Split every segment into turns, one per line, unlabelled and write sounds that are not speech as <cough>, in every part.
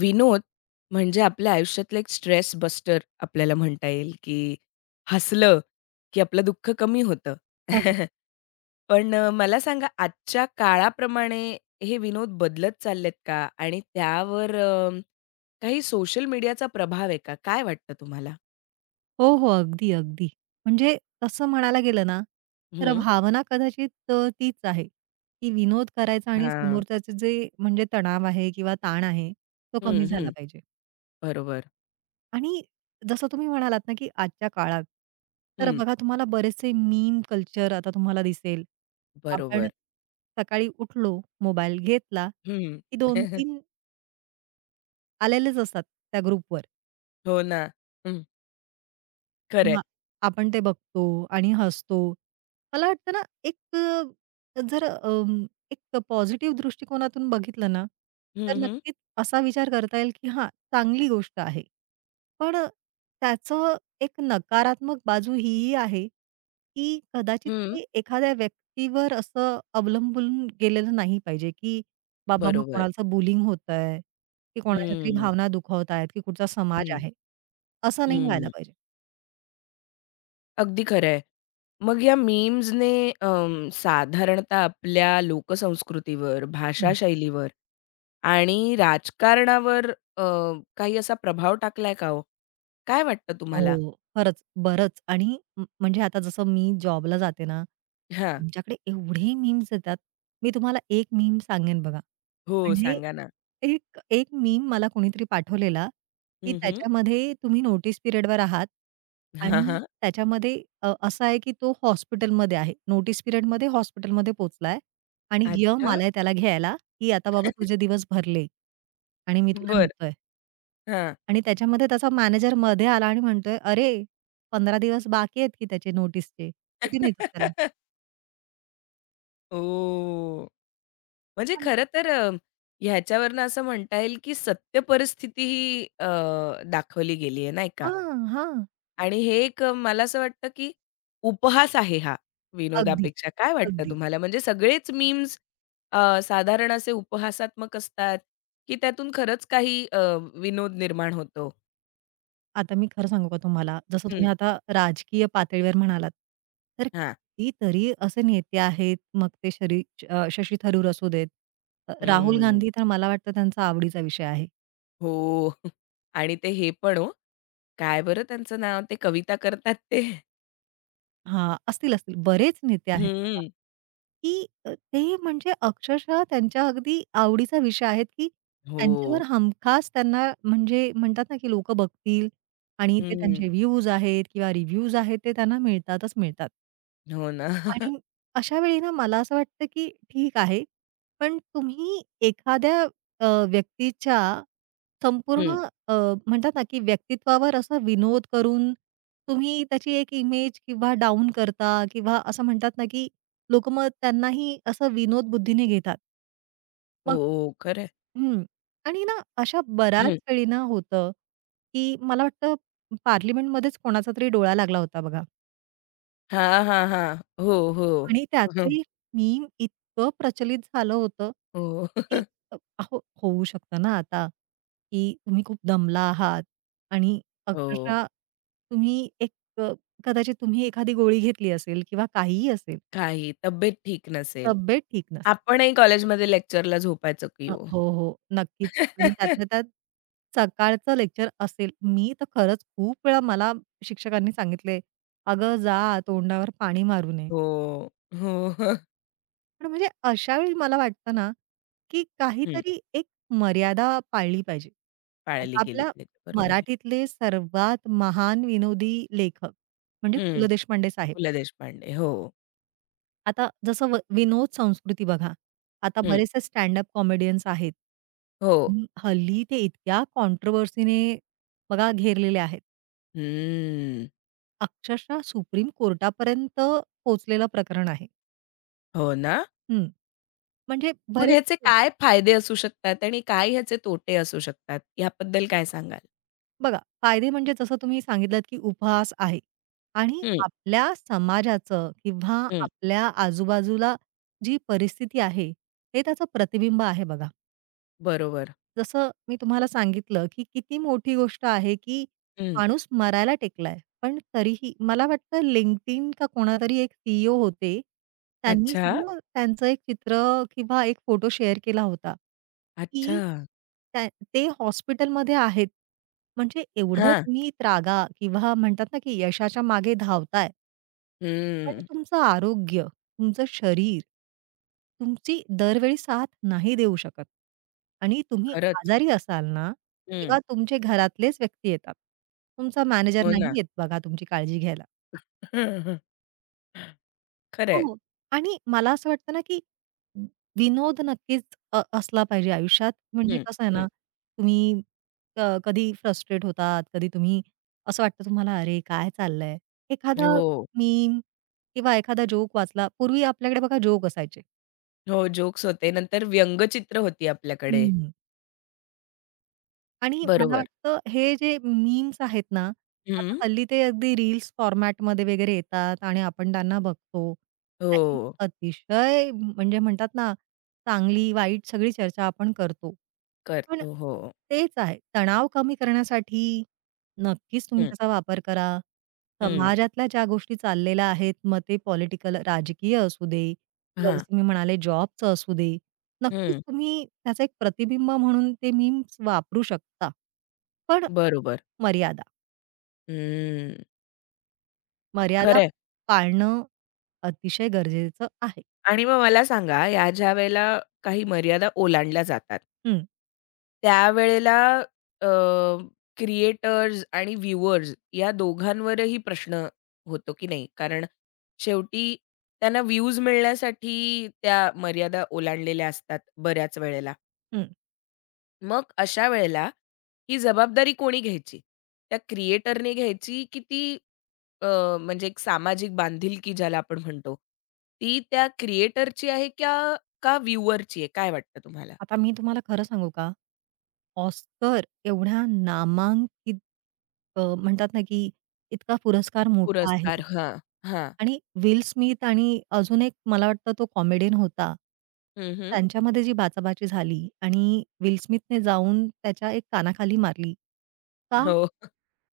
विनोद म्हणजे आपल्या आयुष्यातलं एक स्ट्रेस बस्टर आपल्याला म्हणता येईल, की हसलं, की आपलं दुःख कमी होतं.
अगदी.
<laughs> पण मला सांगा आजच्या काळाप्रमाणे हे विनोद बदलत चाललेत का? आणि त्यावर काही सोशल मीडियाचा प्रभाव आहे का? काय वाटतं तुम्हाला?
हो, हो. अगदी, अगदी. म्हणजे तसं म्हणायला गेलं ना, तर
हं.
भावना कदाचित तीच आहे, की विनोद करायचा आणि
हां.
समोरच्याचं म्हणजे तणाव आहे किंवा ताण आहे, तो कमी
हं,
झाला
हं.
पाहिजे.
बरोबर.
आणि जसं तुम्ही म्हणालात ना, की आजच्या काळात तर
हं.
बघा तुम्हाला बरेचसे मीम कल्चर आता तुम्हाला दिसेल. आपण
बरोबर.
सकाळी उठलो, मोबाईल घेतला,
हं.
की
<laughs>
2-3 आलेलेच असतात त्या ग्रुपवर.
हो ना. हं.
आणि
खरं आहे.
मग आपण ते बघतो आणि हसतो. मला वाटतं ना, एक जर एक पॉझिटिव्ह दृष्टिकोनातून बघितलं ना,
हं,
तर
हं.
नक्कीच असा विचार करता येईल, की हां, चांगली गोष्ट आहे. पण त्याचं एक नकारात्मक बाजू हीही आहे, की कदाचित ते एखाद्या व्यक्तीवर असं अवलंबून गेलेलं नाही पाहिजे, की बाबा मग
बरोबर.
कोणाचं बुलिंग होतंय, की कोणाच्या तरी
हं.
भावना दुखावतायत, की कुठचा समाज
हं.
आहे. असं नाही व्हायला
हं.
पाहिजे.
अगदी खरं आहे. मग या मीम्सने साधारणतः आपल्या लोकसंस्कृतीवर, भाषाशैलीवर आणि राजकारणावर अ, काही असा प्रभाव टाकलाय का हो? काय वाटतं तुम्हाला?
हो, खरंच, बरंच आणि म्हणजे आता जसं मी जॉबला जाते ना,
हां.
आमच्याकडे एवढे मीम्स येतात. मी तुम्हाला एक मीम सांगेन बघा.
हो,
म्हणजे
सांगा ना.
एक एक मीम मला कोणीतरी पाठवलेला, की
हं, हं.
त्याच्यामध्ये तुम्ही नोटीस पिरियडवर आहात
हां,
आणि
हां.
त्याच्यामध्ये असं आहे की तो हॉस्पिटलमध्ये आहे. नोटीस पिरियडमध्ये हॉस्पिटलमध्ये पोहोचलाय आणि यम
अच्छा.
आलाय त्याला घ्यायला, की आता बाबा तुझे दिवस भरले आणि मी तुला
बरं.
नेतोय.
हां.
आणि त्याच्यामध्ये त्याचा मॅनेजर मध्ये आला आणि म्हणतोय, "अरे, 15 दिवस बाकी आहेत की त्याचे नोटीसचे.
ओह!
कुठे नेतोस त्याला?"
<laughs> म्हणजे
पण
खरं तर ह्याच्यावरनं असं म्हणता येईल, की सत्य परिस्थिती ही दाखवली गेली आहे, नाही का?
हां, हां.
आणि हे एक मला असं वाटतं, की उपहास आहे हा
अगदी,
विनोदापेक्षा. काय वाटतं
अगदी.
तुम्हाला? म्हणजे सगळेच मीम्स साधारण असे उपहासात्मक असतात, की त्यातून खरंच काही विनोद निर्माण होतो?
आता मी खरं सांगू का तुम्हाला, जसं
हं,
तुम्ही आता राजकीय पातळीवर म्हणालात, तर
हां.
कितीतरी असे नेते आहेत, मग ते शशी थरूर असू देत, राहुल
हं.
गांधी तर मला वाटतं त्यांचा आवडीचा विषय आहे.
हो. <laughs> आणि ते हे पण हो, काय बरं त्यांचं नाव? ते कविता करतात ते?
हां, असतील, असतील. बरेच नेते आहेत बघा,
हं.
की ते म्हणजे अक्षरशः त्यांच्या अगदी आवडीचा विषय आहेत, की
हो.
त्यांच्यावर हमखास त्यांना म्हणजे म्हणतात ना, की लोकं बघतील आणि ते
हं.
त्यांचे व्ह्यूज आहेत किंवा रिव्ह्यूज आहेत, ते त्यांना मिळतातच मिळतात.
हो ना. <laughs>
आणि अशा वेळी ना, मला असं वाटतं, की ठीक आहे. पण तुम्ही एखाद्या अ, व्यक्तीच्या
हं.
संपूर्ण अ, म्हणतात ना, की व्यक्तित्वावर असा विनोद करून तुम्ही त्याची एक इमेज किंवा डाउन करता किंवा असं म्हणतात ना, की लोकं मग त्यांनाही असं विनोद बुद्धीने घेतात. मग
हो, खरं आहे.
हं. आणि ना अशा बऱ्याच
हं.
वेळी ना होतं, की मला वाटतं पार्लमेंटमध्येच कोणाचा तरी डोळा लागला होता बघा.
हां, हां, हो, हो.
आणि
<laughs>
त्याचंही मीम इतकं प्रचलित झालं होतं,
हो.
की
<laughs>
अहो होऊ शकतं ना आता, की तुम्ही खूप दमला आहात आणि
हो.
अक्षरशः तुम्ही एक अ, कदाचित तुम्ही एखादी गोळी घेतली असेल किंवा काहीही असेल,
काही, तब्येत ठीक नसेल.
तब्येत ठीक नसेल.
आपणही कॉलेजमध्ये लेक्चरला झोपायचो की हो.
हो, हो. नक्कीच आणि त्यातल्या
<laughs>
त्यात सकाळचं लेक्चर असेल. मी तर खरंच खूप वेळा मला शिक्षकांनी सांगितलंय, "अगं जा तोंडावर पाणी मारू नये."
हो, हो.
पण म्हणजे अशा वेळी मला वाटतं ना, की
हं,
काहीतरी एक मर्यादा पाळली पाहिजे.
पाळली
आता
गेली
आपल्या
पाहिजे. बरोबर आहे.
मराठीतले सर्वात महान विनोदी लेखक म्हणजे पु.
हं,
ल. देशपांडे साहेब.
पु. ल. देशपांडे. हो.
आता जसं व विनोद संस्कृती बघा. आता
हं,
बरेचसे स्टँड-अप कॉमेडियन्स आहेत.
हो.
आणि हल्ली ते इतक्या कॉन्ट्रोव्हर्सीने बघा घेरलेले आहेत.
हम्म.
अक्षरशः सुप्रीम कोर्टापर्यंत पोहोचलेलं प्रकरण आहे.
हो ना?
हं. म्हणजे
मग
बरेच
ह्याचे काय फायदे असू शकतात आणि काय ह्याचे तोटे असू शकतात? याबद्दल काय सांगाल?
बघा, फायदे म्हणजे जसं तुम्ही सांगितलात, की उपहास आहे आणि
हं,
आपल्या समाजाचं किंवा
हं.
आपल्या आजूबाजूला जी परिस्थिती आहे, हे त्याचं प्रतिबिंब आहे बघा.
बरोबर.
जसं मी तुम्हाला सांगितलं, की किती मोठी गोष्ट आहे, की
हं.
माणूस मरायला टेकलाय. पण तरीही मला वाटतं LinkedIn का कोणातरी एक सीईओ होते. त्यांनी
अच्छा,
सुद्धा त्यांचं एक चित्र किंवा एक फोटो शेअर केला होता,
अच्छा.
की त्या ते हॉस्पिटलमध्ये आहेत. म्हणजे एवढं
हां.
तुम्ही त्रागा किंवा म्हणतात ना, की यशाच्या मागे धावताय पण
हं.
तुमचं आरोग्य तुमचं शरीर तुमची दरवेळी साथ नाही देऊ शकत आणि तुम्ही
खरंच.
आजारी असाल ना,
हं.
तेव्हा तुमचे घरातलेच व्यक्ती येतात. तुमचा मॅनेजर
हो ना.
नाही येत बघा तुमची काळजी घ्यायला.
<laughs> खरं आहे.
हो. आणि मला असं वाटतं ना, की विनोद नक्कीच असला पाहिजे आयुष्यात. म्हणजे
हं,
कसं आहे ना, तुम्ही कधी फ्रस्ट्रेट होतात, कधी तुम्ही असं वाटतं तुम्हाला, "अरे काय चाललंय?" एखादा
हो.
मीम किंवा एखादा जोक वाचला. पूर्वी आपल्याकडे बघा जोक असायचे.
हो, जोक्स होते. नंतर व्यंगचित्र होती आपल्याकडे.
हं. आणि मला
बरोबर.
वाटतं हे जे मीम्स आहेत ना, आता
हं.
हल्ली ते अगदी रील्स फॉर्मॅटमध्ये वगैरे येतात आणि आपण त्यांना बघतो.
हो,
त्याची अतिशय म्हणजे म्हणतात ना, चांगली, वाईट सगळी चर्चा आपण करतो. पण
करतो. हो.
तेच आहे, तणाव कमी करण्यासाठी नक्कीच तुम्ही
हं,
त्याचा वापर करा.
हं.
समाजातल्या ज्या गोष्टी चाललेल्या आहेत, मग ते पॉलिटिकल, राजकीय असू दे किंवा
हां.
जसं मी म्हणाले जॉबचं असू दे. नक्कीच
हं.
तुम्ही त्याचं एक प्रतिबिंब म्हणून ते मीम्स वापरू शकता. पण
बरोबर.
मर्यादा,
हं.
मर्यादा
खरंय.
पाळणं अतिशय गरजेचं आहे.
आणि मग मला सांगा या ज्या वेळेला काही मर्यादा ओलांडल्या जातात,
हं,
त्यावेळेला अ, क्रिएटर्स आणि व्ह्यूअर्स या दोघांवरही प्रश्न होतो की नाही? कारण शेवटी त्यांना व्ह्यूज मिळण्यासाठी त्या मर्यादा ओलांडलेल्या असतात बऱ्याच वेळेला.
हं.
मग अशा वेळेला ही जबाबदारी कोणी घ्यायची? त्या क्रिएटरने घ्यायची की ती म्हणजे एक सामाजिक बांधिलकी ज्याला आपण म्हणतो, ती त्या क्रिएटरची आहे क्या का व्ह्यूअरची आहे? काय वाटतं तुम्हाला?
आता मी तुम्हाला खरं सांगू का? ऑस्कर एवढ्या नामांकित म्हणतात ना, की इतका पुरस्कार मोठा आहे.
पुरस्कार. हां, हां.
आणि विल स्मिथ आणि अजून एक मला वाटतं तो कॉमेडियन होता.
हं, हं.
त्यांच्यामध्ये जी बाचाबाची झाली आणि विल स्मिथने जाऊन त्याच्या एक कानाखाली मारली. का?
हो.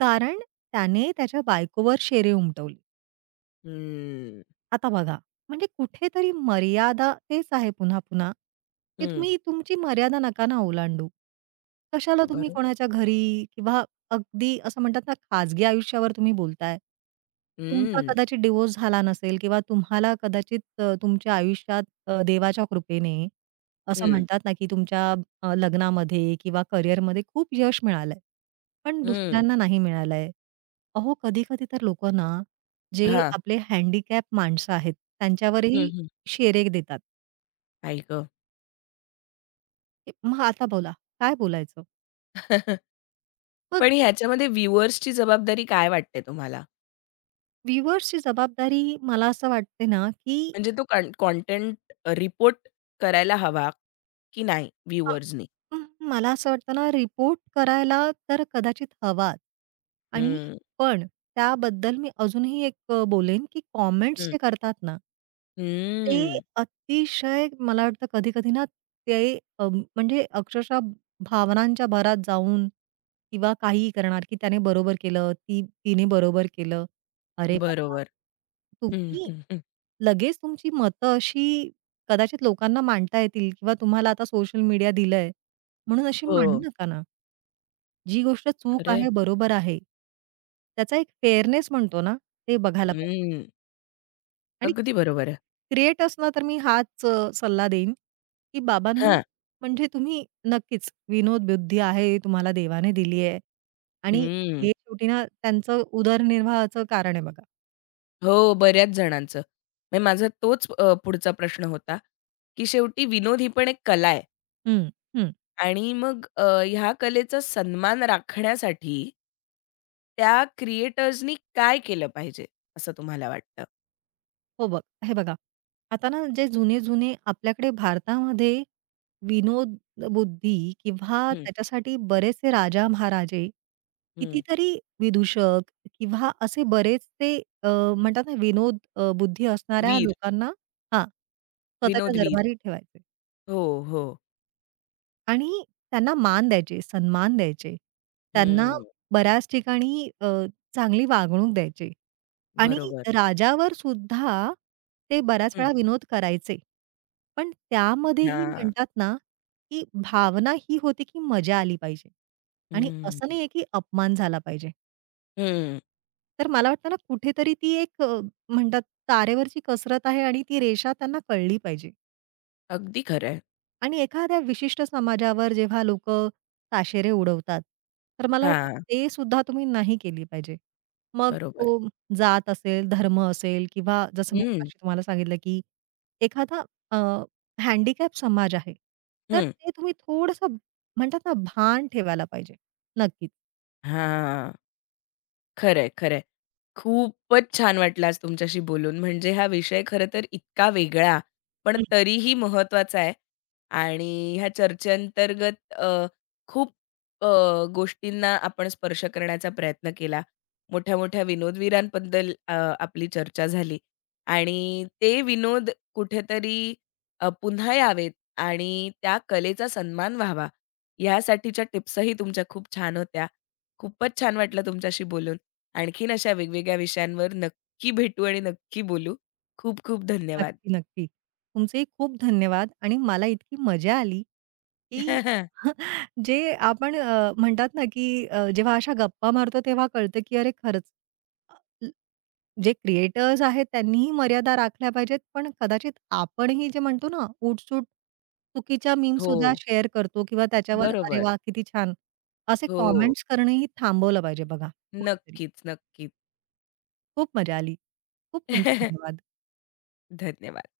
कारण त्याने त्याच्या बायकोवर शेरे उमटवले.
हं,
आता बघा, म्हणजे कुठेतरी मर्यादा तेच आहे पुन्हा-पुन्हा, की
हं.
तुम्ही तुमची मर्यादा नका ना ओलांडू. कशाला तुम्ही
बरोबर.
कोणाच्या घरी किंवा अगदी असं म्हणतात ना, खाजगी आयुष्यावर तुम्ही बोलताय. तुमचा
हं,
कदाचित डिव्होर्स झाला नसेल किंवा तुम्हाला कदाचित तुमच्या आयुष्यात देवाच्या कृपेने असं
हं,
म्हणतात ना, की तुमच्या लग्नामध्ये किंवा करिअरमध्ये खूप यश मिळालंय. पण
हं.
दुसऱ्यांना नाही मिळालंय. अहो, कधी-कधी तर लोकं ना जे
हां.
आपले हँडिकॅप माणसं आहेत,
हं,
त्यांच्यावरही
हं.
शेरे देतात.
आई गं!
मग आता बोला, काय बोलायचं?
<laughs>
मग
पण ह्याच्यामध्ये व्ह्यूअर्सची जबाबदारी काय वाटते तुम्हाला?
व्ह्यूअर्सची जबाबदारी मला असं वाटते ना, की
म्हणजे तो कॉन्टेंट रिपोर्ट करायला हवा की नाही
अ,
व्ह्यूअर्सनी?
अं, मला असं वाटतं ना, रिपोर्ट करायला तर कदाचित हवाच आणि
हं,
पण त्याबद्दल मी अजूनही एक बोलेन, की कॉमेंट्स
हं.
जे करतात ना ते
हं.
अतिशय मला वाटतं कधी-कधी ना ते म्हणजे अक्षरशः भावनांच्या भरात जाऊन किंवा काही करणार, की त्याने बरोबर केलं, ती तिने बरोबर केलं. अरे बाबा!
बरोबर. हं,
तुम्ही
हं, हं.
लगेच तुमची मतं अशी कदाचित लोकांना मांडता येतील किंवा तुम्हाला आता सोशल मीडिया दिलंय म्हणून अशी मांडू
हो.
नका ना. जी गोष्ट चूक
खरं आहे.
आहे, बरोबर आहे. त्याचा एक फेअरनेस म्हणतो ना, ते बघायला पाहिजे.
हं.
आणि
अगदी बरोबर आहे.
क्रिएट असणं तर मी हाच सल्ला देईन, की बाबांनो
हां.
म्हणजे तुम्ही नक्कीच विनोद बुद्धी आहे, तुम्हाला देवाने दिली आहे आणि
हं.
हे शेवटी ना त्यांचं उदरनिर्वाहाचं कारण आहे बघा.
हो, बऱ्याच जणांचं. म्हणजे माझा तोच पुढचा प्रश्न होता, की शेवटी विनोद ही पण एक कला आहे
हं, हं.
आणि मग ह्या कलेचा सन्मान राखण्यासाठी त्या क्रिएटर्सनी काय केलं पाहिजे, असं तुम्हाला वाटतं?
हो बघ हे बघा, आता ना जे जुने-जुने आपल्याकडे भारतामध्ये विनोद बुद्धी किंवा
हं,
त्याच्यासाठी बरेचसे राजा-महाराजे,
हं.
कितीतरी विदूषक किंवा असे बरेचसे अ, म्हणतात ना, विनोद बुद्धी असणाऱ्या
वीर,
लोकांना हां, स्वतःच्या
विनोदवीर.
दरबारी ठेवायचे.
हो, हो.
आणि त्यांना मान द्यायचे, सन्मान द्यायचे. त्यांना
हं.
बऱ्याच ठिकाणी चांगली वागणूक द्यायची आणि
बरोबर.
राजावर सुद्धा ते बऱ्याच
हं.
वेळा विनोद करायचे. पण त्यामध्येही
हां.
म्हणतात ना, की भावना ही होती, की मजा आली पाहिजे आणि
हं,
असं नाहीये, की अपमान झाला पाहिजे.
हं.
तर मला वाटतं ना, कुठेतरी ती एक म्हणतात तारेवरची कसरत आहे आणि ती रेषा त्यांना कळली पाहिजे.
अगदी खरं आहे.
आणि एखाद्या विशिष्ट समाजावर जेव्हा लोकं ताशेरे उडवतात, तर मला वाटतं
हां,
ते सुद्धा तुम्ही नाही केली पाहिजे. मग
बरोबर.
तो जात असेल, धर्म असेल किंवा जसं मी
हं,
मगाशी तुम्हाला सांगितलं, की एखादा अ, हँडिकॅप समाज आहे, तर
हं.
ते तुम्ही थोडंसं म्हणतात ना, भान ठेवायला पाहिजे. नक्कीच.
हां. खरंय, खरंय. खूपच छान वाटलं आज तुमच्याशी बोलून. म्हणजे हा विषय खरं तर इतका वेगळा, पण तरीही महत्त्वाचा आहे आणि ह्या चर्चेअंतर्गत खूप अ, गोष्टींना आपण स्पर्श करण्याचा प्रयत्न केला. मोठ्या-मोठ्या विनोदवीरांबद्दल आपली चर्चा झाली आणि ते विनोद कुठेतरी पुन्हा यावेत आणि त्या कलेचा सन्मान व्हावा, यासाठीच्या टिप्सही तुमच्या खूप छान होत्या. खूपच छान वाटलं तुमच्याशी बोलून. आणखीन अशा वेगवेगळ्या विषयांवर नक्की भेटू आणि नक्की बोलू. खूप खूप धन्यवाद.
नक्की, नक्की. तुमचेही खूप धन्यवाद आणि मला इतकी मजा आली, की
<laughs>
<laughs> जे आपण म्हणतात ना, की जेव्हा अशा गप्पा मारतो तेव्हा कळतं, की अरे खरंच अ, ल जे क्रिएटर्स आहेत त्यांनीही मर्यादा राखल्या पाहिजेत, पण कदाचित आपणही जे म्हणतो ना, उठसूट चुकीच्या
हो.
मीमसुद्धा शेअर करतो किंवा त्याच्यावर "अरे
बरोबर.
वाह! किती छान!" असे
हो.
कॉमेंट्स करणंही थांबवलं पाहिजे बघा कुठेतरी.
नक्कीच, नक्कीच.
खूप मजा आली. खूप तुमचे
<laughs>
धन्यवाद.
धन्यवाद.